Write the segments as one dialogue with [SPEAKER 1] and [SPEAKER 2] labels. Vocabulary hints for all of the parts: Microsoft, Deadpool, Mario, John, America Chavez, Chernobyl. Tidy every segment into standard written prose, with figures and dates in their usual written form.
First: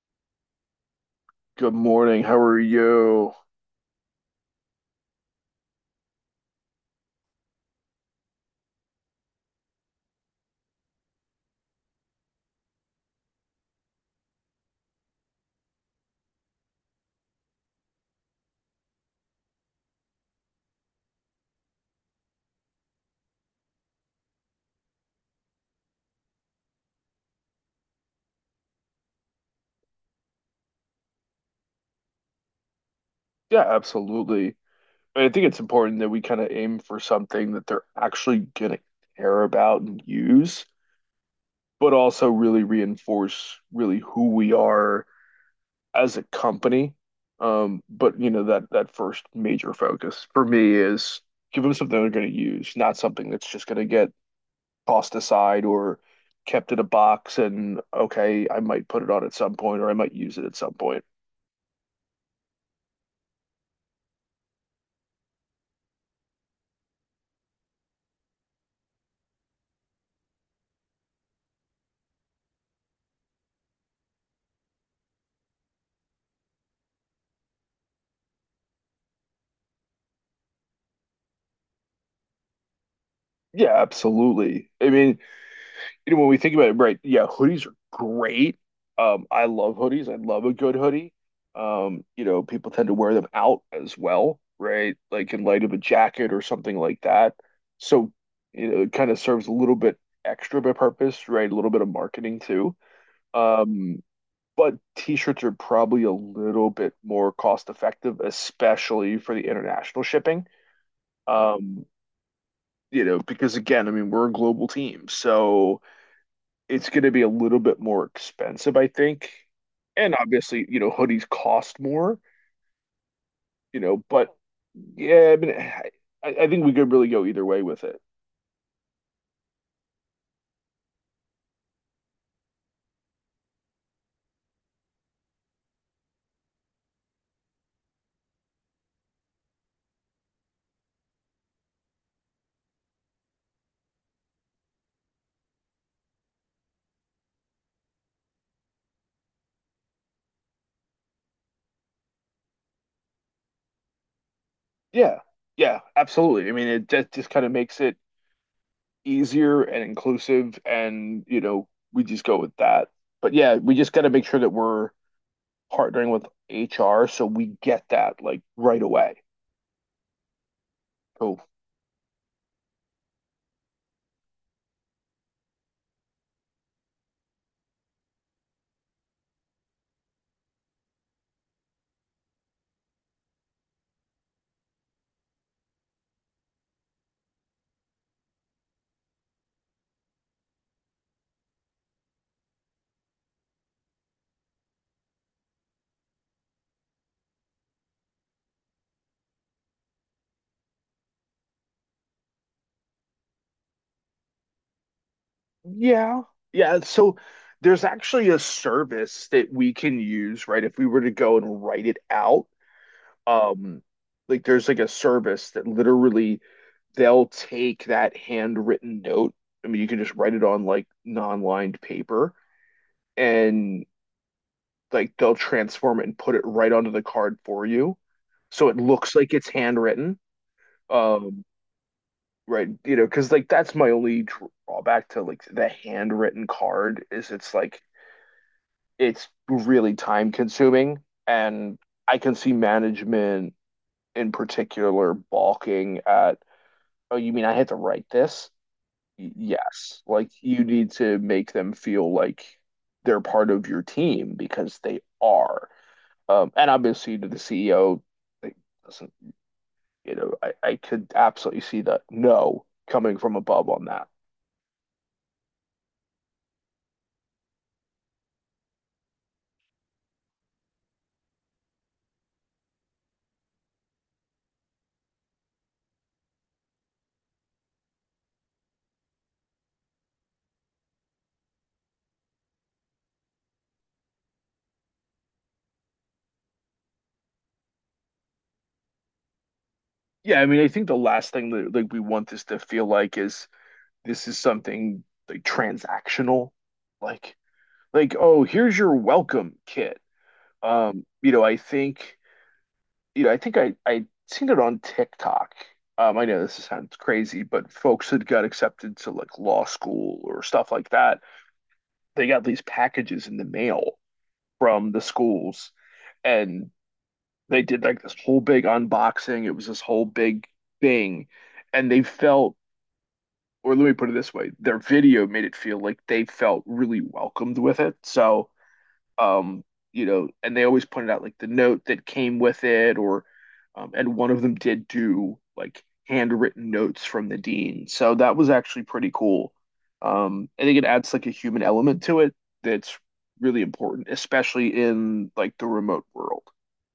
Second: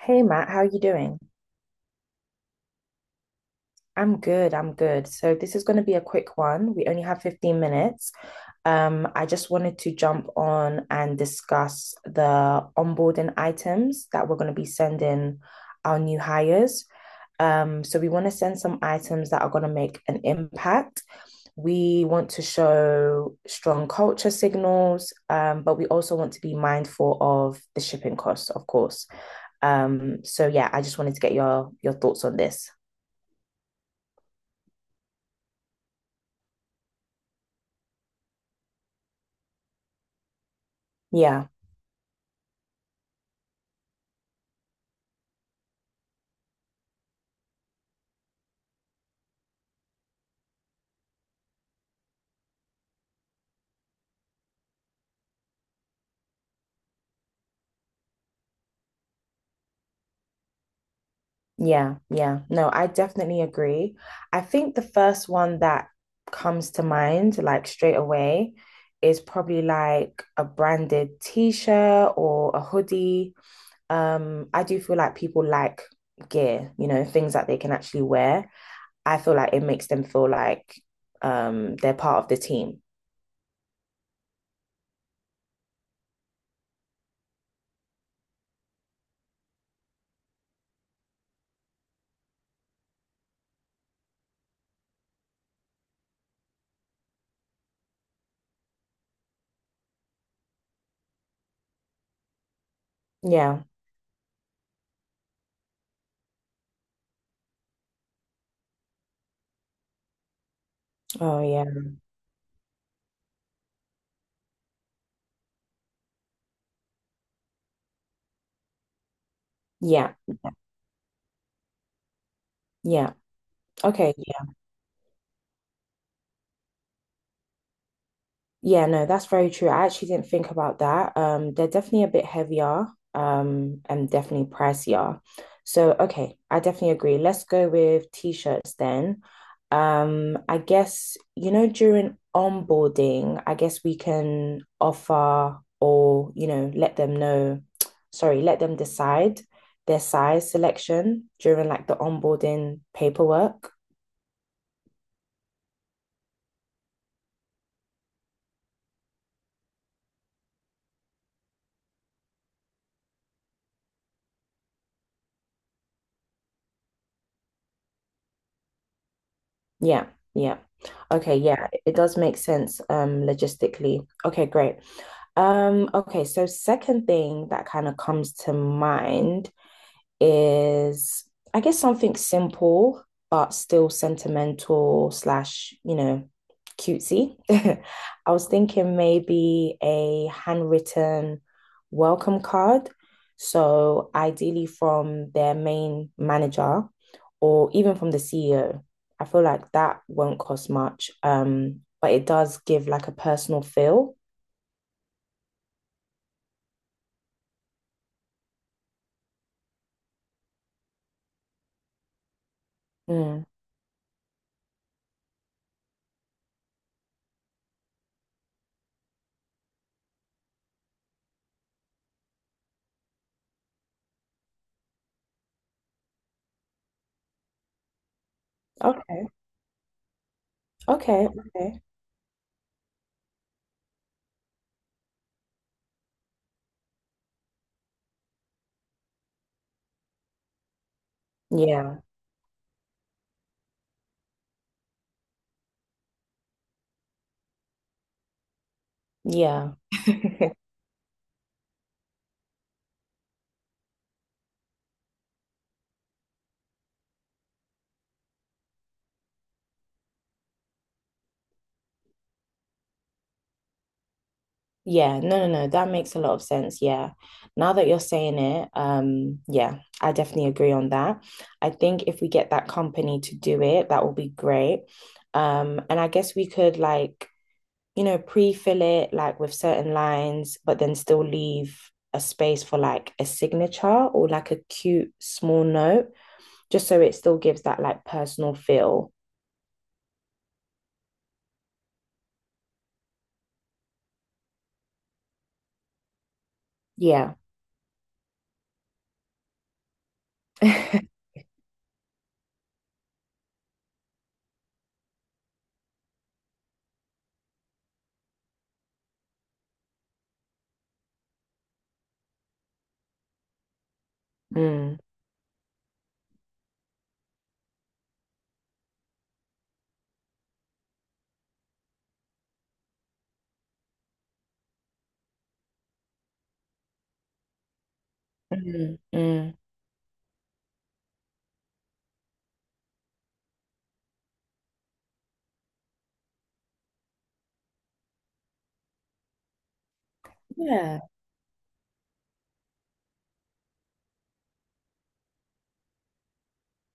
[SPEAKER 1] Hey Matt, how are you doing?
[SPEAKER 2] Good morning. How are you?
[SPEAKER 1] I'm good. So this is going to be a quick one. We only have 15 minutes. I just wanted to jump on and discuss the onboarding items that we're going to be sending our new hires. So we want to send some items that are going to make an impact. We want to show strong culture signals, but we also want to be mindful of the shipping costs, of course. So yeah, I just wanted to get your thoughts on this.
[SPEAKER 2] Yeah, absolutely. I think it's important that we kind of aim for something that they're actually gonna care about and use,
[SPEAKER 1] Yeah,
[SPEAKER 2] but also really reinforce really who we are as a company. But you know that first major focus for me is give them something they're gonna use, not something that's just gonna get tossed aside or kept in a box and okay, I might put it on at some point or I might use it at some point.
[SPEAKER 1] yeah. No, I definitely agree. I think the first one that comes to mind, like straight away, is probably like a branded t-shirt or a hoodie. I do feel like people like gear, things that they can actually wear. I feel like it makes them feel like they're part of the team.
[SPEAKER 2] Yeah, absolutely. I mean, you know, when we think about it, right? Yeah, hoodies are great. I love hoodies. I love a good hoodie. You know, people tend to wear them out as well, right? Like in light of a jacket or something like that. So, you know, it kind of serves a little bit extra of a purpose, right? A little bit of marketing too.
[SPEAKER 1] Yeah.
[SPEAKER 2] Um, but t-shirts are probably a little bit more cost effective, especially for the international shipping.
[SPEAKER 1] Oh yeah.
[SPEAKER 2] Um, you know, because again, I mean, we're a global team, so it's going to be a little bit more expensive, I think. And
[SPEAKER 1] Yeah. Yeah.
[SPEAKER 2] obviously, you know, hoodies cost more,
[SPEAKER 1] Yeah.
[SPEAKER 2] you know,
[SPEAKER 1] Okay.
[SPEAKER 2] but yeah, I mean, I think we could really go either way with it.
[SPEAKER 1] Yeah, no, that's very true. I actually didn't think about that. They're definitely a bit heavier, and definitely pricier. So, okay, I definitely agree. Let's go with t-shirts then. I guess, during onboarding, I guess we can offer or, let them know, sorry, let them decide their size selection during like the onboarding paperwork.
[SPEAKER 2] Yeah. Yeah, absolutely. I mean, it just kind of makes it easier and inclusive and, you know, we just go with that. But yeah, we just got to make sure that we're partnering with HR so we get that like right away.
[SPEAKER 1] Yeah, yeah. Okay,
[SPEAKER 2] Cool.
[SPEAKER 1] yeah, it does make sense logistically. Okay, great. Okay, so second thing that kind of comes to mind is I guess something simple but still sentimental slash, cutesy. I was thinking maybe a handwritten welcome card. So ideally from their main manager or even from the CEO. I feel like that won't cost much. But it does give like a personal feel.
[SPEAKER 2] Yeah. Yeah. So there's actually a service that we can use, right? If we were to go and write it out,
[SPEAKER 1] Mm.
[SPEAKER 2] um, like there's like a service that literally they'll take that handwritten note. I mean, you can just write it on like non-lined paper and like they'll transform it and put it right onto the card for you. So it looks
[SPEAKER 1] Okay.
[SPEAKER 2] like it's handwritten.
[SPEAKER 1] Okay.
[SPEAKER 2] Um,
[SPEAKER 1] Okay.
[SPEAKER 2] right, you know, because like that's my only drawback to like the handwritten card is it's like it's really time consuming. And
[SPEAKER 1] Yeah.
[SPEAKER 2] I can see management in particular balking at, oh, you mean I had to write this?
[SPEAKER 1] Yeah.
[SPEAKER 2] Yes. Like you need to make them feel like they're part of your team because they are. And obviously to the CEO, like, doesn't, you know, I could absolutely see the no coming from above on that.
[SPEAKER 1] Yeah, no, that makes a lot of sense. Yeah. Now that you're saying it, yeah, I definitely agree on that. I think if we get that company to do it, that will be great. And I guess we could like, pre-fill it like with certain lines, but then still leave a space for like a signature or like a cute small note, just so it still gives that like personal feel.
[SPEAKER 2] Yeah, I mean, I think the last thing that like we want this to feel like is this is something like transactional,
[SPEAKER 1] Yeah.
[SPEAKER 2] like like oh here's your welcome kit. Um, you know, I think you know, I think I seen it on TikTok. I know this sounds crazy, but folks that got accepted to like law school or stuff like that, they got these packages in the mail from
[SPEAKER 1] Mm.
[SPEAKER 2] the schools, and they did like this whole big unboxing. It was this whole big thing, and they felt or let me put it this way, their video made it feel like they felt really welcomed with it. So,
[SPEAKER 1] Mm.
[SPEAKER 2] um, you know, and they always pointed out like the note that came with it, or, and one of them did do like handwritten notes from the dean. So that was actually pretty cool. I think it
[SPEAKER 1] Yeah.
[SPEAKER 2] adds like a human element to it that's really important, especially in like the remote world.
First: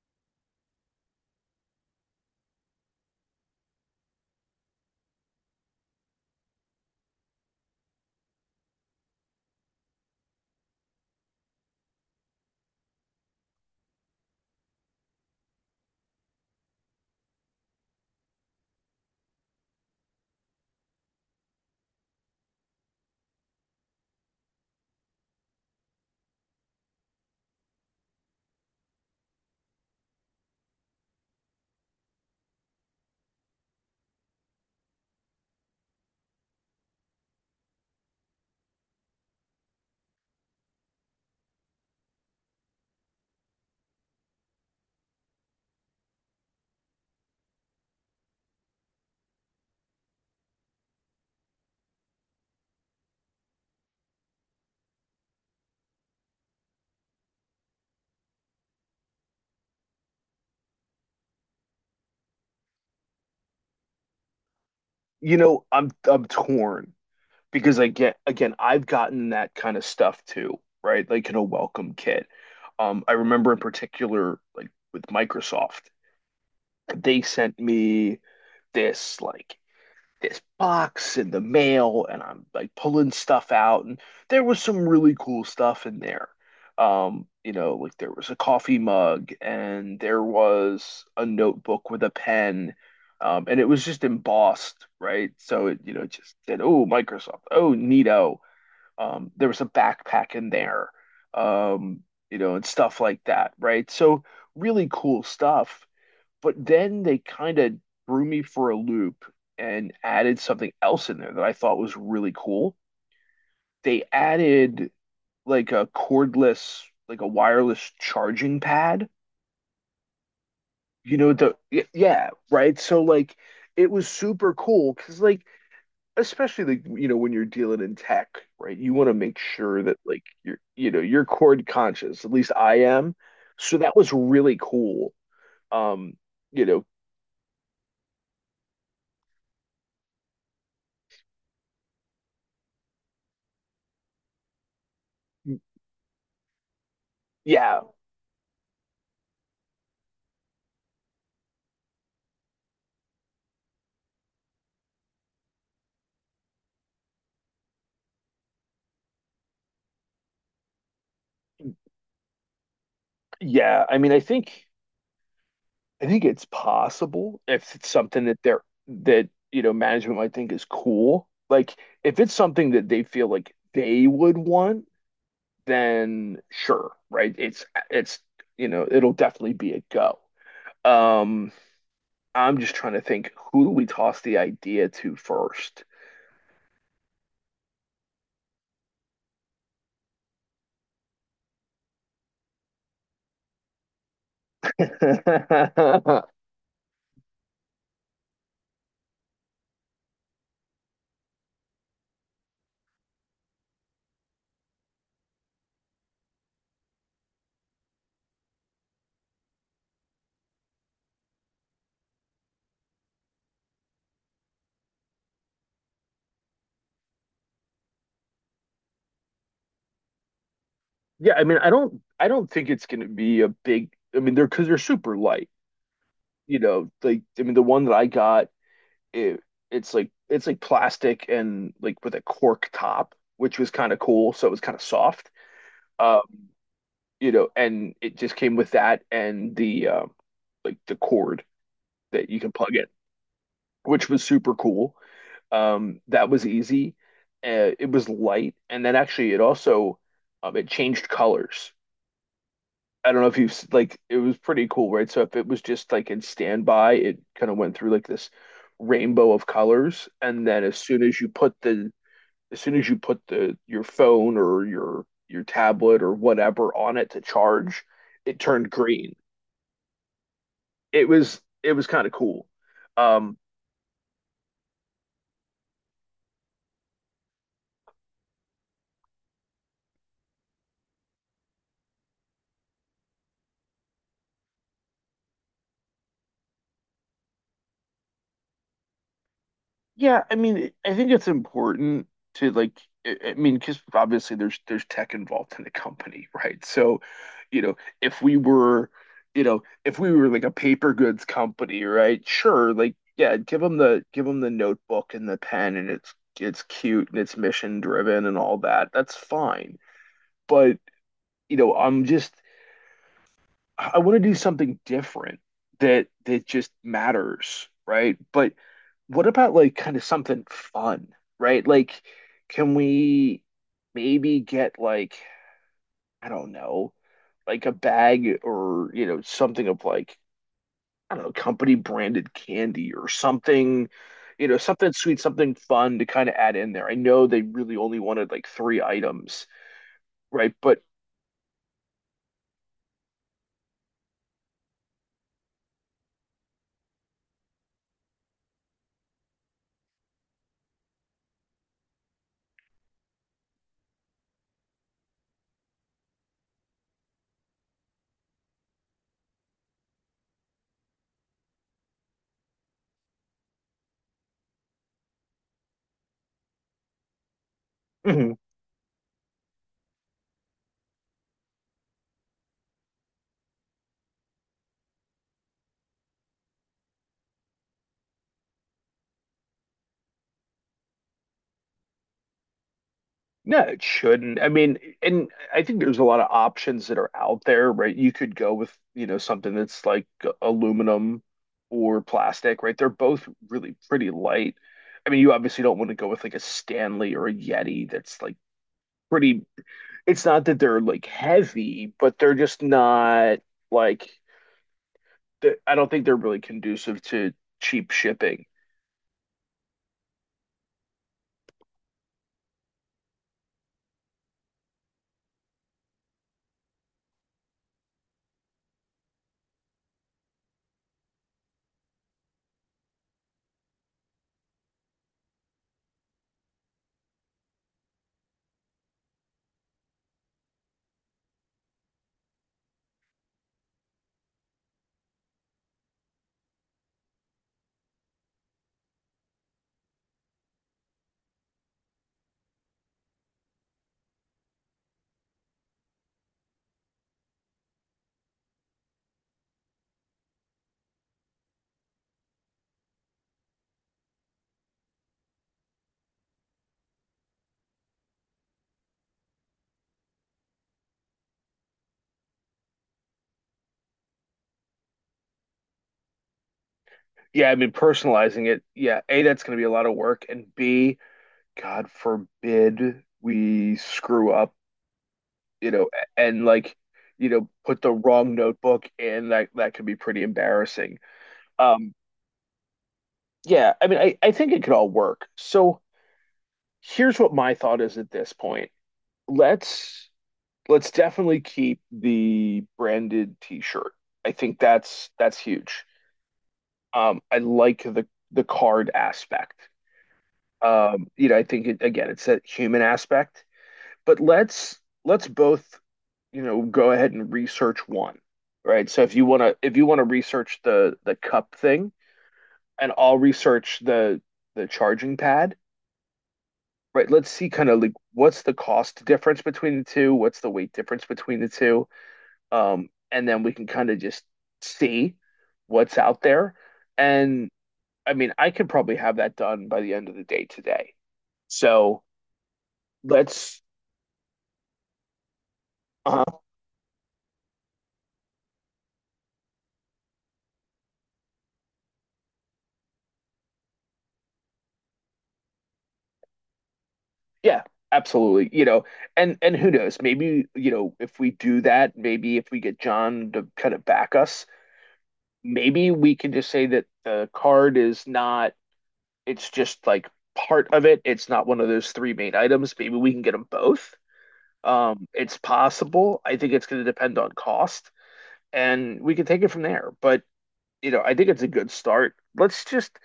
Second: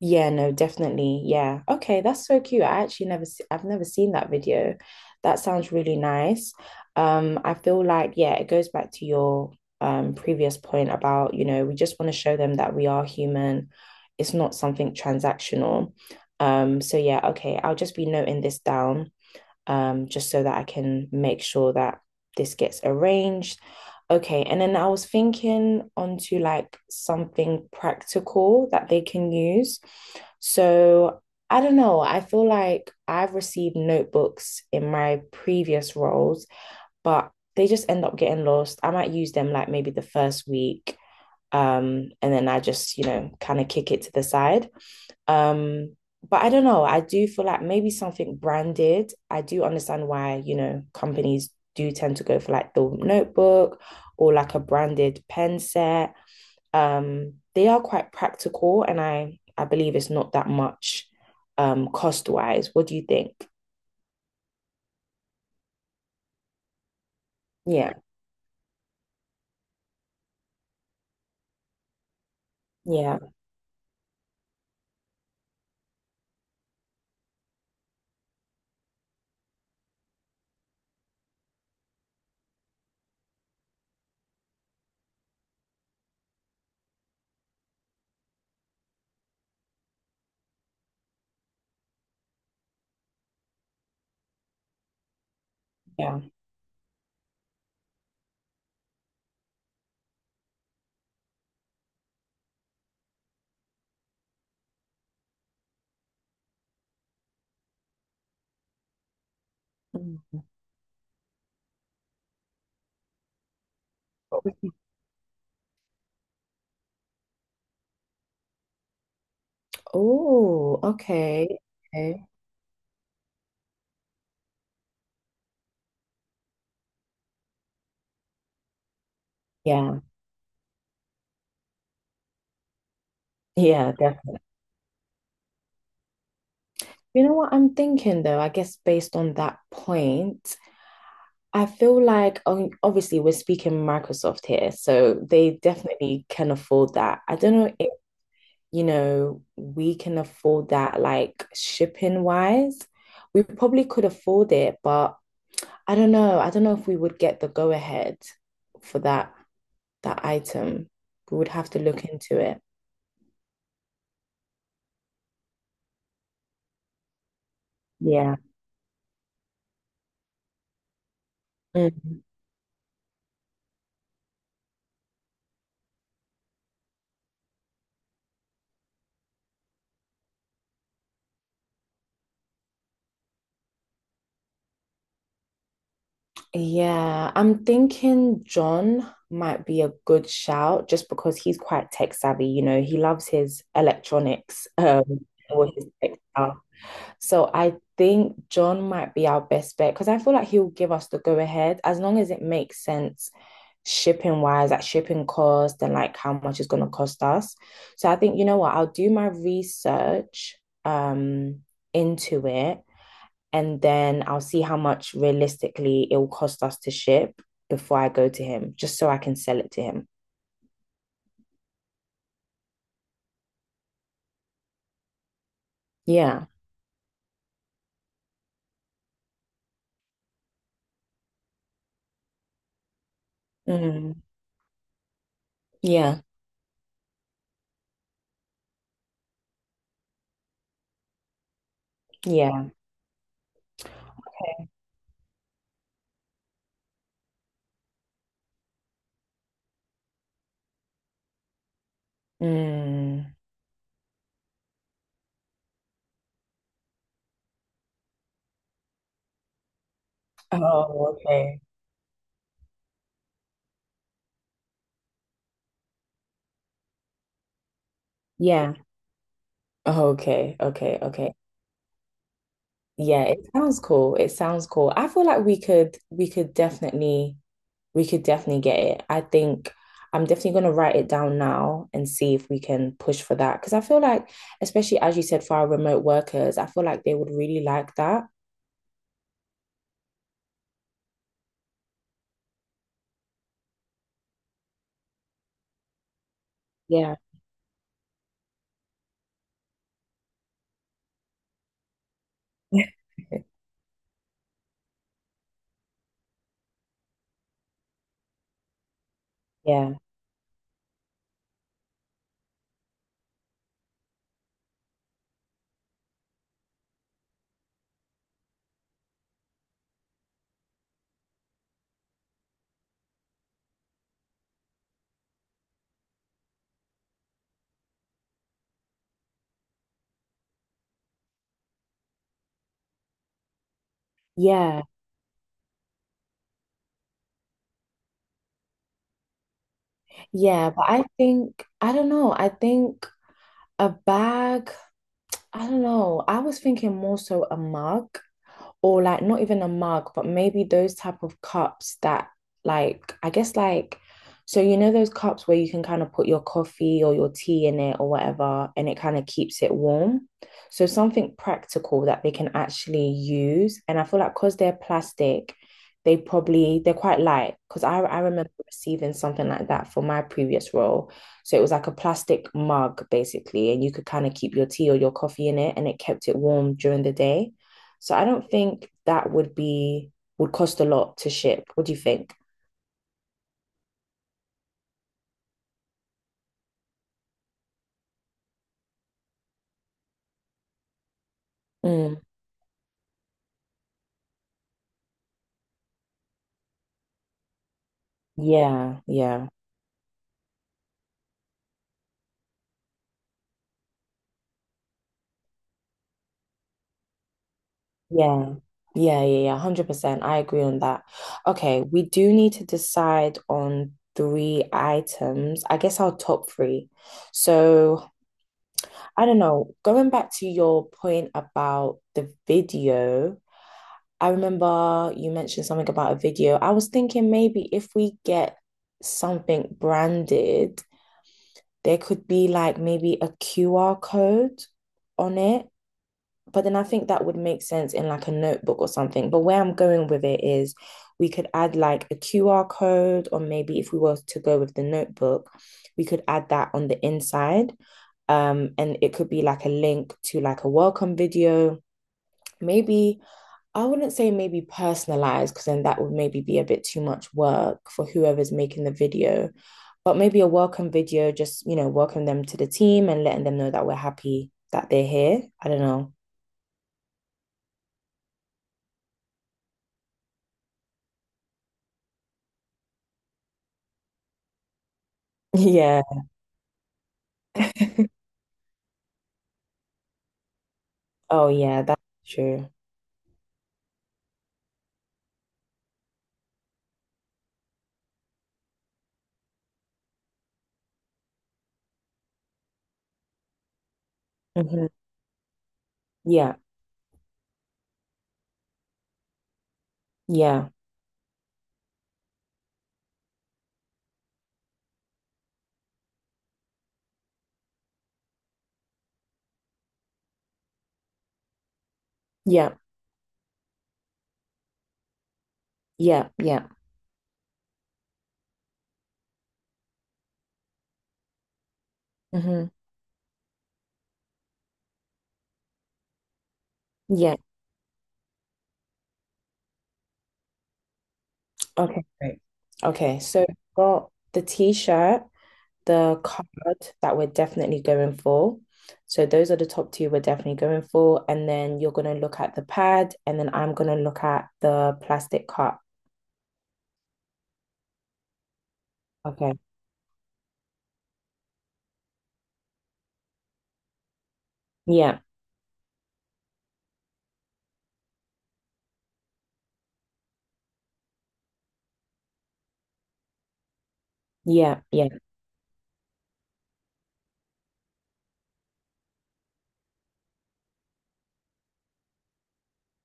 [SPEAKER 1] Yeah, no, definitely. Yeah. Okay, that's so cute. I actually never se- I've never seen that video. That sounds really nice. I feel like, yeah, it goes back to your previous point about, we just want to show them that we are human. It's not something transactional. So yeah, okay, I'll just be noting this down just so that I can make sure that this gets arranged. Okay, and then I was thinking onto like something practical that they can use. So I don't know, I feel like I've received notebooks in my previous roles, but they just end up getting lost. I might use them like maybe the first week, and then I just, kind of kick it to the side. Um, but I don't know. I do feel like maybe something branded. I do understand why, companies do tend to go for like the notebook or like a branded pen set. They are quite practical and I believe it's not that much cost wise. What do you think?
[SPEAKER 2] You know, I'm torn because
[SPEAKER 1] Yeah,
[SPEAKER 2] again, I've gotten that kind of stuff too, right? Like in a welcome kit. I
[SPEAKER 1] yeah,
[SPEAKER 2] remember in particular, like with Microsoft, they sent me this like this box in the mail, and I'm like pulling stuff out, and there was some really cool stuff in there. You know, like there was a coffee mug, and there was a notebook with a pen. And it was just embossed, right? So it, you know,
[SPEAKER 1] yeah.
[SPEAKER 2] just said, "Oh, Microsoft. Oh, neato." There was a backpack in there, um, you know, and stuff like that, right? So really cool stuff. But then they kind of threw me for a loop and added
[SPEAKER 1] Mm.
[SPEAKER 2] something else in there that I thought was really cool. They added like a cordless, like a wireless charging pad.
[SPEAKER 1] Oh,
[SPEAKER 2] You know,
[SPEAKER 1] okay.
[SPEAKER 2] the
[SPEAKER 1] Okay.
[SPEAKER 2] yeah, right? So like it was super cool because like especially like you know when you're dealing in tech, right? You want to make sure that
[SPEAKER 1] Yeah.
[SPEAKER 2] like you're you know you're chord conscious. At least I am. So
[SPEAKER 1] Yeah,
[SPEAKER 2] that was
[SPEAKER 1] definitely.
[SPEAKER 2] really cool. Um, you know,
[SPEAKER 1] You know what I'm thinking though, I guess based on that point, I feel like obviously we're speaking Microsoft here, so they definitely can afford that. I don't know
[SPEAKER 2] yeah,
[SPEAKER 1] if, we can afford that like shipping wise. We probably could afford it, but I don't know. I don't know if we would get the go ahead for that item. We would have to look into it.
[SPEAKER 2] yeah. I mean, I think it's possible if it's something
[SPEAKER 1] Yeah.
[SPEAKER 2] that they're that you know management might think is cool. Like if it's something that they feel like they would want, then sure, right? It's you know it'll definitely be a go. Um, I'm just trying to think who do we toss the idea to first?
[SPEAKER 1] Yeah, I'm thinking John might be a good shout just because he's quite tech savvy, he loves his electronics, or his tech stuff. So I think John might be our best bet because I feel like he'll give us the go ahead as long as it makes sense shipping wise, like shipping cost and like how much it's gonna cost us. So I think, you know what, I'll do my research um into it and then I'll see how much realistically it will cost us to ship before I go to him, just so I can sell it to him.
[SPEAKER 2] Yeah, I mean, I don't think it's going to be a big I mean, they're because they're super light,
[SPEAKER 1] Yeah.
[SPEAKER 2] you know, like I mean, the one that I got it, it's like plastic and like with a cork top, which was kind of
[SPEAKER 1] Mm.
[SPEAKER 2] cool, so it was kind of soft. Uh,
[SPEAKER 1] Yeah.
[SPEAKER 2] you know, and it just came with that and the like the cord that you can
[SPEAKER 1] Yeah.
[SPEAKER 2] plug in, which was super cool. That was easy. It was light, and then actually it also it changed colors. I don't know
[SPEAKER 1] Mm.
[SPEAKER 2] if you've like it was pretty cool, right? So if it was just like in standby, it kind of went through like this rainbow of colors, and then as soon
[SPEAKER 1] Oh,
[SPEAKER 2] as you put
[SPEAKER 1] okay.
[SPEAKER 2] the as soon as you put the your phone or your tablet or whatever on it to charge, it turned
[SPEAKER 1] Yeah.
[SPEAKER 2] green.
[SPEAKER 1] Oh, okay. Okay. Okay.
[SPEAKER 2] It was kind of cool.
[SPEAKER 1] Yeah,
[SPEAKER 2] Um,
[SPEAKER 1] it sounds cool. It sounds cool. I feel like we could definitely we could definitely get it. I think I'm definitely going to write it down now and see if we can push for that. Because I feel like, especially as you said, for our remote workers, I feel like they would really like that.
[SPEAKER 2] yeah, I mean, it- I think it's important to like, I mean, because obviously there's tech involved in the company, right? So,
[SPEAKER 1] Yeah.
[SPEAKER 2] you know, if we were, you know, if we were like a paper goods company, right? Sure, like, yeah, give them the notebook and the pen, and it's cute and it's mission driven and all that. That's fine.
[SPEAKER 1] Yeah.
[SPEAKER 2] But you know, I'm just I want to do something different that that just matters, right? But what about like kind of something fun, right? Like, can we maybe get like, I don't know, like a bag or, you know, something of like, I don't know, company branded candy or something, you know,
[SPEAKER 1] Yeah.
[SPEAKER 2] something sweet, something fun to kind of add in there. I know they really only wanted like three items, right?
[SPEAKER 1] Yeah.
[SPEAKER 2] But
[SPEAKER 1] But I think, I don't know, I think a bag, I don't know. I was thinking more so a mug, or like not even a mug, but maybe those type of cups that like I guess like so you know those cups where you can kind of put your coffee or your tea in it or whatever, and it kind of keeps it warm. So something practical that they can actually use. And I feel like because they're plastic, they're quite light. Because I remember receiving something like that for my previous role. So it was like a plastic mug basically, and you could kind of keep your tea or your coffee in it, and it kept it warm during the day. So I don't think that would cost a lot to ship. What do you think?
[SPEAKER 2] No, it shouldn't. I mean, and I think there's a lot of options that are out there, right? You could go with, you know, something that's like aluminum or
[SPEAKER 1] Mm,
[SPEAKER 2] plastic, right? They're both really pretty light. I mean, you obviously don't want to go with like a Stanley or a Yeti that's like
[SPEAKER 1] yeah,
[SPEAKER 2] pretty,
[SPEAKER 1] yeah,
[SPEAKER 2] it's not that they're like heavy, but they're just not like, I don't think they're really conducive to cheap shipping.
[SPEAKER 1] yeah, yeah. 100%. I agree on that. Okay, we do need to decide on three items. I guess our top three. So I don't know. Going back to your point about the video, I remember you mentioned something about a video. I was thinking maybe if we get something branded. There could be like maybe a QR code on it, but then I think that would make sense in like a notebook or something. But where I'm going with it is we could add like a QR code, or maybe if we were to go with the notebook, we could add that on the inside. And it could be like a link to like a welcome video maybe. I wouldn't say maybe personalized because then that would maybe be a bit too much work for whoever's making the video, but maybe a welcome video, just, you know, welcome them to the team and letting them know that we're happy that they're here. I don't know.
[SPEAKER 2] Yeah, I mean, personalizing it, yeah, A, that's going to be a lot of work, and B, God forbid we screw up, you know,
[SPEAKER 1] Yeah.
[SPEAKER 2] and like, you know, put the wrong notebook in. That could be pretty embarrassing.
[SPEAKER 1] Oh, yeah,
[SPEAKER 2] Um,
[SPEAKER 1] that's true.
[SPEAKER 2] yeah, I mean, I think it could all work. So here's what my thought is at this point. Let's let's definitely keep the branded t-shirt. I think
[SPEAKER 1] Hmm.
[SPEAKER 2] that's huge.
[SPEAKER 1] Yeah.
[SPEAKER 2] I like the card aspect.
[SPEAKER 1] Yeah.
[SPEAKER 2] You know, I think it, again, it's that human aspect. But let's both you know, go ahead and research one, right? So if you want to if you want to research the cup thing
[SPEAKER 1] Yeah.
[SPEAKER 2] and I'll research the charging pad,
[SPEAKER 1] Yeah. Yeah.
[SPEAKER 2] right? Let's see kind of like what's the cost difference between the two, what's the weight difference between the two,
[SPEAKER 1] Hmm.
[SPEAKER 2] and then we can kind of just see what's out there.
[SPEAKER 1] Yeah.
[SPEAKER 2] And I mean, I could probably have that done by the end of the day today. So
[SPEAKER 1] Okay. Great. Okay. So
[SPEAKER 2] let's
[SPEAKER 1] got the t-shirt, the
[SPEAKER 2] Um,
[SPEAKER 1] card that we're definitely going for. So those are the top two we're definitely going for. And then you're going to look at the pad, and then I'm going to look at the plastic cup.
[SPEAKER 2] yeah, absolutely. You know,
[SPEAKER 1] Okay.
[SPEAKER 2] and who knows? Maybe, you know, if we do that, maybe if we get John to kind of back us,
[SPEAKER 1] Yeah.
[SPEAKER 2] maybe we can just say that the card is not, it's just like part of it. It's not one of those three main items. Maybe we can get them both.
[SPEAKER 1] Yeah.
[SPEAKER 2] Um,
[SPEAKER 1] Yeah.
[SPEAKER 2] it's possible. I think it's going to depend on cost, and we can take it from there. But, you know, I think it's a good start. Let's just,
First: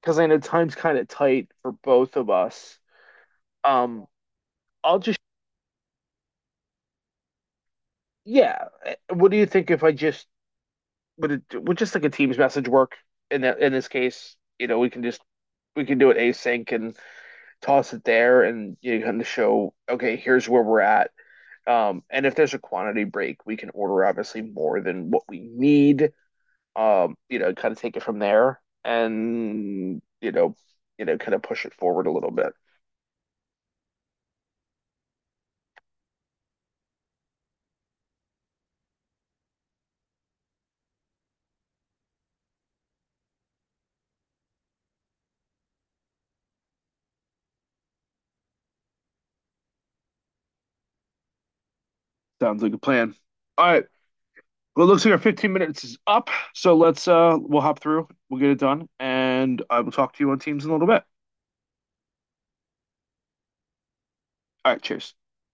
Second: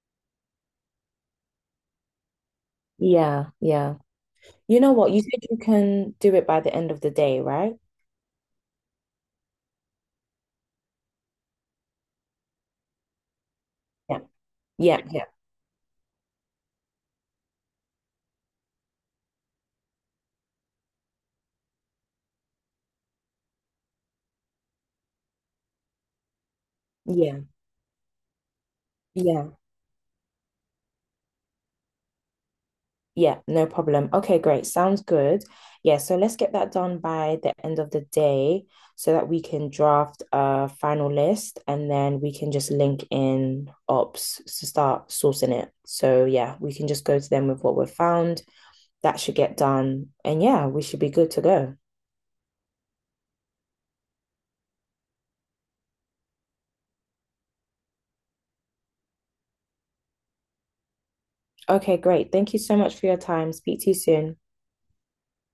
[SPEAKER 2] because I know time's kind of tight for both of us.
[SPEAKER 1] Yeah. Yeah.
[SPEAKER 2] Um,
[SPEAKER 1] You know
[SPEAKER 2] I'll
[SPEAKER 1] what?
[SPEAKER 2] just
[SPEAKER 1] You said you can do it by the end of the day, right?
[SPEAKER 2] yeah. What do you think if I just would it would just like a Teams message work in that in this
[SPEAKER 1] Yeah.
[SPEAKER 2] case? You know, we
[SPEAKER 1] Yeah.
[SPEAKER 2] can just
[SPEAKER 1] Yeah.
[SPEAKER 2] we can do it async and toss it there, and you kind of show okay, here's where we're at. And if there's a quantity break, we can order obviously more than what we need. You
[SPEAKER 1] Yeah.
[SPEAKER 2] know, kind of take it from there,
[SPEAKER 1] Yeah.
[SPEAKER 2] and you know, kind of push it forward a little bit.
[SPEAKER 1] Yeah, no problem. Okay, great. Sounds good. Yeah, so let's get that done by the end of the day so that we can draft a final list and then we can just link in ops to start sourcing it. So, yeah, we can just go to them with what we've found. That should get done. And yeah, we should be good to go.
[SPEAKER 2] Sounds like a plan. All right. Well, it looks like our 15 minutes is up, so let's we'll hop through, we'll get it done, and I will talk to you on Teams in a little bit.
[SPEAKER 1] Okay, great. Thank you so much for your time. Speak to you soon.
[SPEAKER 2] All right, cheers.